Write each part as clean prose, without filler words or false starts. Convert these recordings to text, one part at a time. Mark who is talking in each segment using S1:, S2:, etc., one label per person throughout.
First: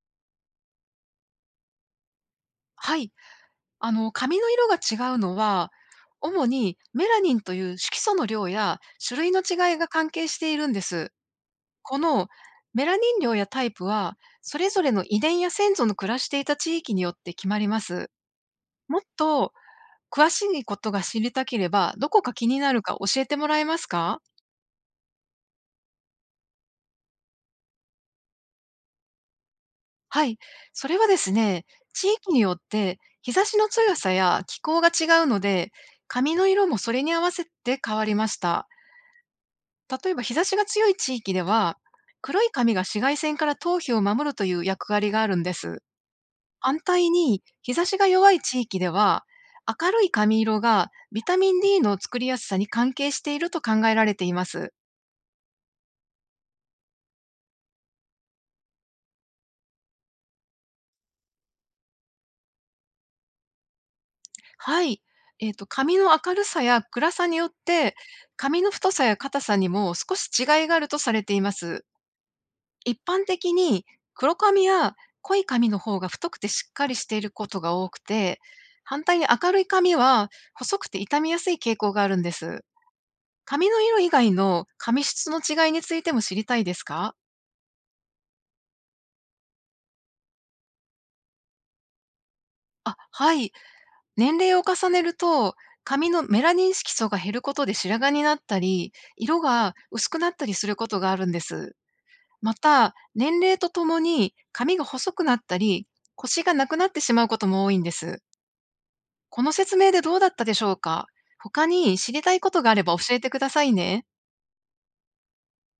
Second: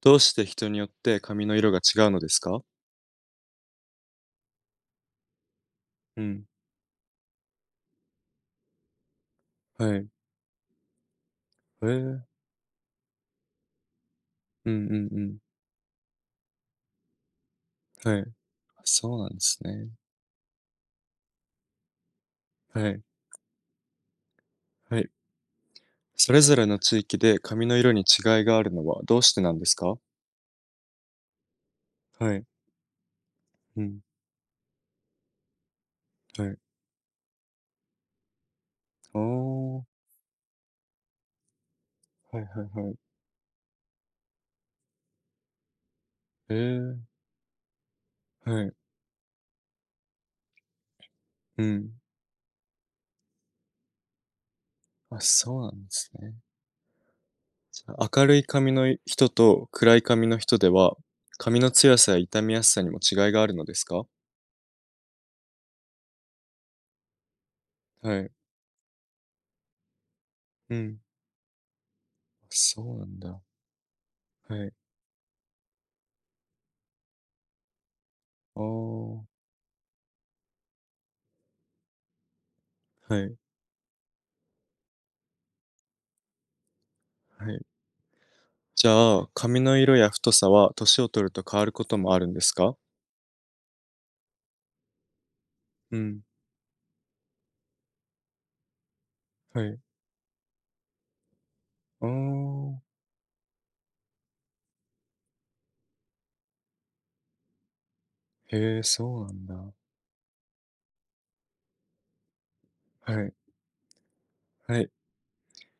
S1: どうして人によって髪の色が違うのですか？
S2: はい。髪の色が違うのは、
S1: う
S2: 主
S1: ん。
S2: にメラニンという色素の量や種類の違いが
S1: はい。
S2: 関係しているんです。
S1: へえ。う
S2: こ
S1: ん
S2: のメラニン量やタイプは、それ
S1: う
S2: ぞれの
S1: ん
S2: 遺
S1: うん。
S2: 伝や先祖の暮らしていた地域によって決まります。
S1: はい。
S2: もっ
S1: そうなんで
S2: と
S1: すね。
S2: 詳しいことが知りたければ、どこか気になる
S1: は
S2: か
S1: い。
S2: 教えてもらえますか？
S1: はい。それぞれの地域で髪の色に違いがあるのはどうしてなんですか？
S2: はい。それはですね、地域
S1: は
S2: に
S1: い。
S2: よって日差しの
S1: う
S2: 強
S1: ん。
S2: さや気候が違うので、髪
S1: は
S2: の
S1: い。
S2: 色もそれに合わせて変わりました。
S1: おー。
S2: 例えば日差しが強い地域では、
S1: は
S2: 黒
S1: い
S2: い
S1: は
S2: 紙が
S1: いはい。
S2: 紫外線から頭皮を守るという役割があるんです。
S1: へ
S2: 反
S1: え。
S2: 対に、日差しが弱い地
S1: はい。
S2: 域では、明るい髪色がビタ
S1: う
S2: ミン D
S1: ん。
S2: の作りやすさに関係していると考えられています。
S1: あ、そうなんですね。じゃあ明るい髪の人と暗い髪の人では髪の強さや傷みやすさにも違いがあるのですか？
S2: はい。髪の明るさや暗さによって、
S1: はい。
S2: 髪の太さや硬さにも少し違い
S1: う
S2: がある
S1: ん。
S2: とされています。
S1: そう
S2: 一
S1: なん
S2: 般
S1: だ。
S2: 的に黒
S1: は
S2: 髪
S1: い。
S2: や濃い髪の方が太くてしっかりしていることが多くて、反
S1: お
S2: 対に
S1: ー。
S2: 明るい髪は細くて傷みやすい傾向があるんです。
S1: はい。
S2: 髪の色以外の髪質の違いについても知りたいですか？
S1: はい。じゃあ、髪の色や太さは年を取ると変わることもあるんですか？
S2: あ、はい。年齢を重ねると、
S1: う
S2: 髪
S1: ん。
S2: のメラニン色素が減ることで白髪になったり、色
S1: は
S2: が
S1: い。
S2: 薄くなったりすることがあるんです。
S1: ああ。
S2: また、年齢とともに髪が細くなったり、腰がなくなってしまうことも多いんです。
S1: へえ、そうな
S2: こ
S1: ん
S2: の
S1: だ。
S2: 説明でどうだったでしょうか？他に知りたいことがあれば
S1: は
S2: 教えて
S1: い。
S2: くださいね。
S1: はい。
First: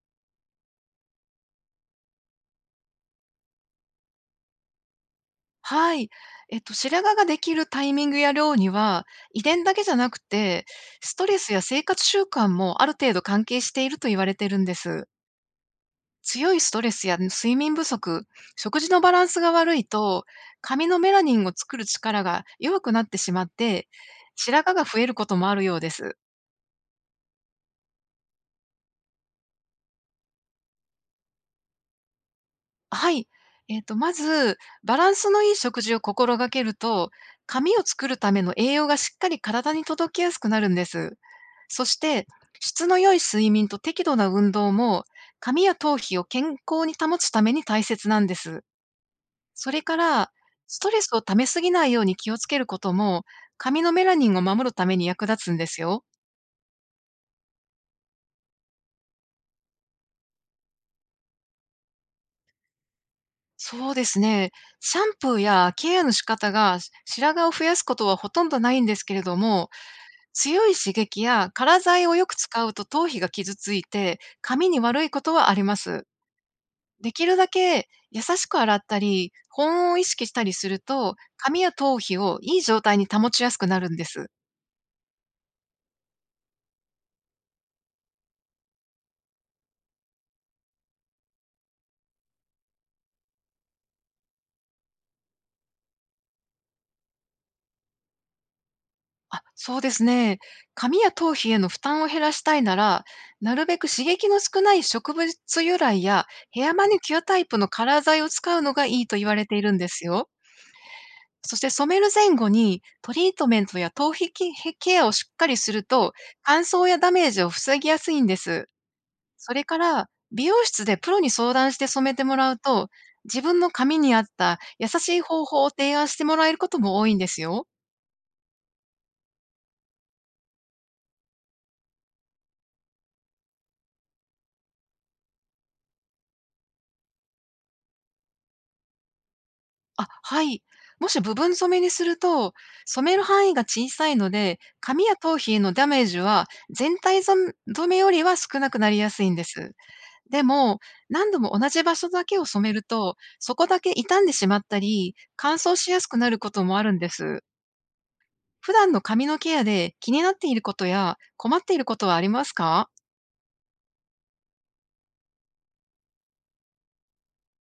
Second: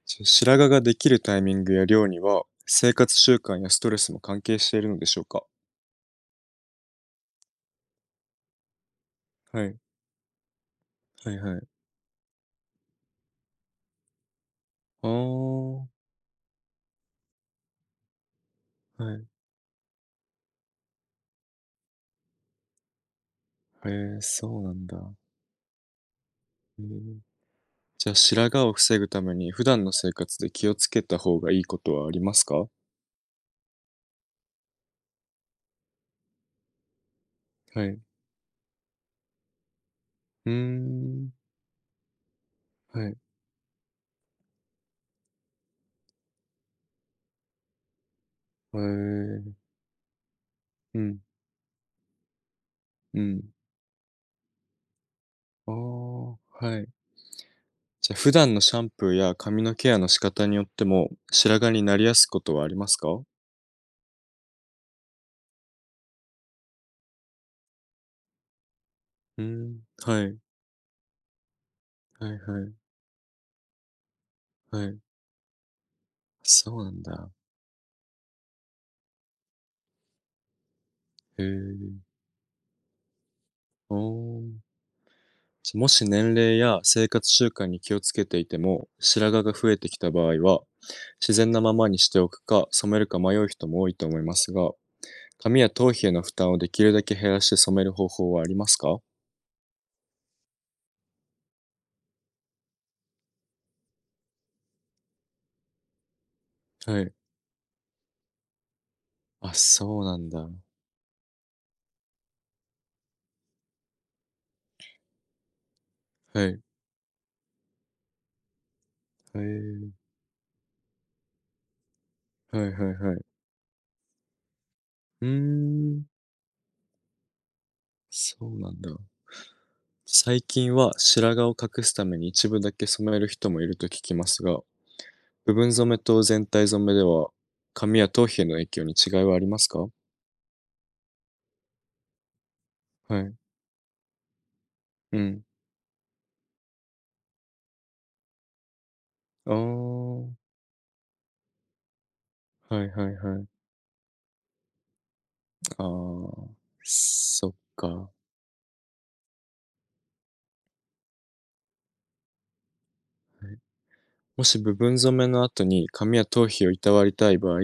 S1: じゃあ白髪ができるタイミングや量には、生活習慣やストレスも関係しているのでしょうか？
S2: はい。白髪ができるタイミングや量には、遺
S1: は
S2: 伝だ
S1: い。
S2: けじゃなくて、スト
S1: はい
S2: レス
S1: は
S2: や
S1: い。
S2: 生活習慣もある程度関係していると言われてるんです。
S1: ああ、
S2: 強いストレスや睡眠不足、食事の
S1: は
S2: バラ
S1: い。
S2: ンスが悪いと、髪のメラニンを作る力が弱くなってしまって、
S1: へえ、そう
S2: 白
S1: な
S2: 髪が
S1: ん
S2: 増え
S1: だ。
S2: ることもあるようです。
S1: へえ。じゃあ、白髪を防ぐために普段の生活で気をつけた方がいいことはありますか？
S2: はい。まず、バランスのいい食事を心がけると、髪を
S1: はい。
S2: 作るための栄養がしっかり体に届きやすく
S1: うー
S2: なるんです。
S1: ん。
S2: そして、質の
S1: は
S2: 良
S1: い。
S2: い睡眠と適度な運動も、髪や頭皮を健康に保つために大切なんです。
S1: へえ。
S2: それから、スト
S1: う
S2: レス
S1: ん。
S2: を溜めすぎないように気をつけること
S1: う
S2: も、
S1: ん。
S2: 髪のメラニンを守るために役立つんで
S1: あ
S2: すよ。
S1: あ、はい。じゃあ、普段のシャンプーや髪のケアの仕方によっても、白髪になりやすいことはありますか？
S2: そうですね。シャンプーやケアの仕方が白髪を増やすことはほとんどないんですけれど
S1: うー
S2: も、
S1: ん、はい。
S2: 強い刺激やカラ剤をよ
S1: は
S2: く
S1: い
S2: 使
S1: はい
S2: うと頭皮が傷ついて、髪に
S1: はい。
S2: 悪いことはあります。
S1: そうなん
S2: でき
S1: だ。
S2: るだけ優しく洗ったり、保温を意識したりすると、
S1: へ
S2: 髪や頭
S1: え。
S2: 皮をいい状態に保ちやすくなる
S1: お
S2: んです。
S1: ー。じゃあ、もし年齢や生活習慣に気をつけていても、白髪が増えてきた場合は、自然なままにしておくか、染めるか迷う人も多いと思いますが、髪や頭皮への負担をできるだけ減らして染める方法はありますか？
S2: あ、そうですね。髪や頭皮への負担を減らしたいなら、なるべく刺激の少ない植物由来やヘアマ
S1: は
S2: ニ
S1: い。
S2: キュアタイプのカラー剤を使うのがいいと言われ
S1: あ、
S2: ているんで
S1: そう
S2: す
S1: な
S2: よ。
S1: んだ。
S2: そして染める前後にトリートメントや頭皮ケケアをしっかりすると、
S1: はい。
S2: 乾燥やダメージを防ぎやすいんです。
S1: へ
S2: それか
S1: え。
S2: ら、美容室でプロに相談して染めてもらう
S1: はい
S2: と、
S1: はいはい。
S2: 自分の髪に合った優しい
S1: うー
S2: 方法を提
S1: ん、
S2: 案してもらえることも多いんですよ。
S1: そうなんだ。最近は白髪を隠すために一部だけ染める人もいると聞きますが、部分染めと全体染めでは、髪や頭皮への影響に違いはありますか？
S2: あ、はい。もし部分染めにすると、染め
S1: は
S2: る
S1: い。
S2: 範囲が小さいので、髪や
S1: う
S2: 頭
S1: ん。
S2: 皮へのダメージは全体染染めよりは少なくなりやすいんで
S1: ああ、
S2: す。
S1: は
S2: でも、何度も同じ場所だけを染め
S1: いは
S2: る
S1: い
S2: と、
S1: はい。
S2: そこだけ傷んでしまったり、乾燥
S1: あ
S2: しやすくなる
S1: あ、
S2: こともあるんです。
S1: そっか。
S2: 普段の髪のケアで気になっていることや困っていることはありますか？
S1: もし部分染めの後に髪や頭皮をいたわりたい場合、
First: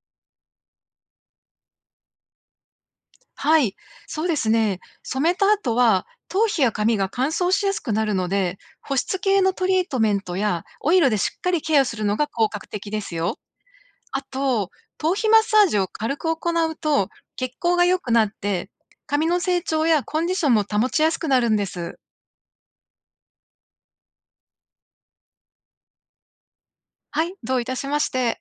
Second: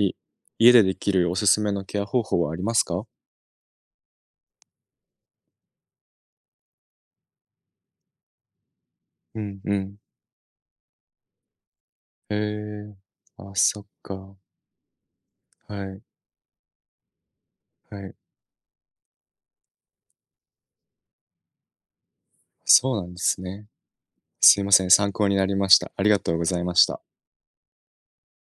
S1: 家でできるおすすめのケア方法はありますか？
S2: はい、そうですね。染めた後は、頭皮や髪が乾燥しやすくなるので、保湿
S1: う
S2: 系の
S1: ん
S2: ト
S1: う
S2: リー
S1: ん。
S2: トメントやオイルでしっかりケアするのが
S1: へ
S2: 効果的
S1: え。
S2: ですよ。
S1: あ、そっ
S2: あ
S1: か。
S2: と、頭皮マッサー
S1: は
S2: ジを
S1: い
S2: 軽く行うと、血行が良
S1: は
S2: く
S1: い。
S2: なって、髪の成長やコンディションも保ちやすくなるんです。
S1: そうなんですね。すいません、参考になりました。ありがとうございました。
S2: はい、どういたしまして。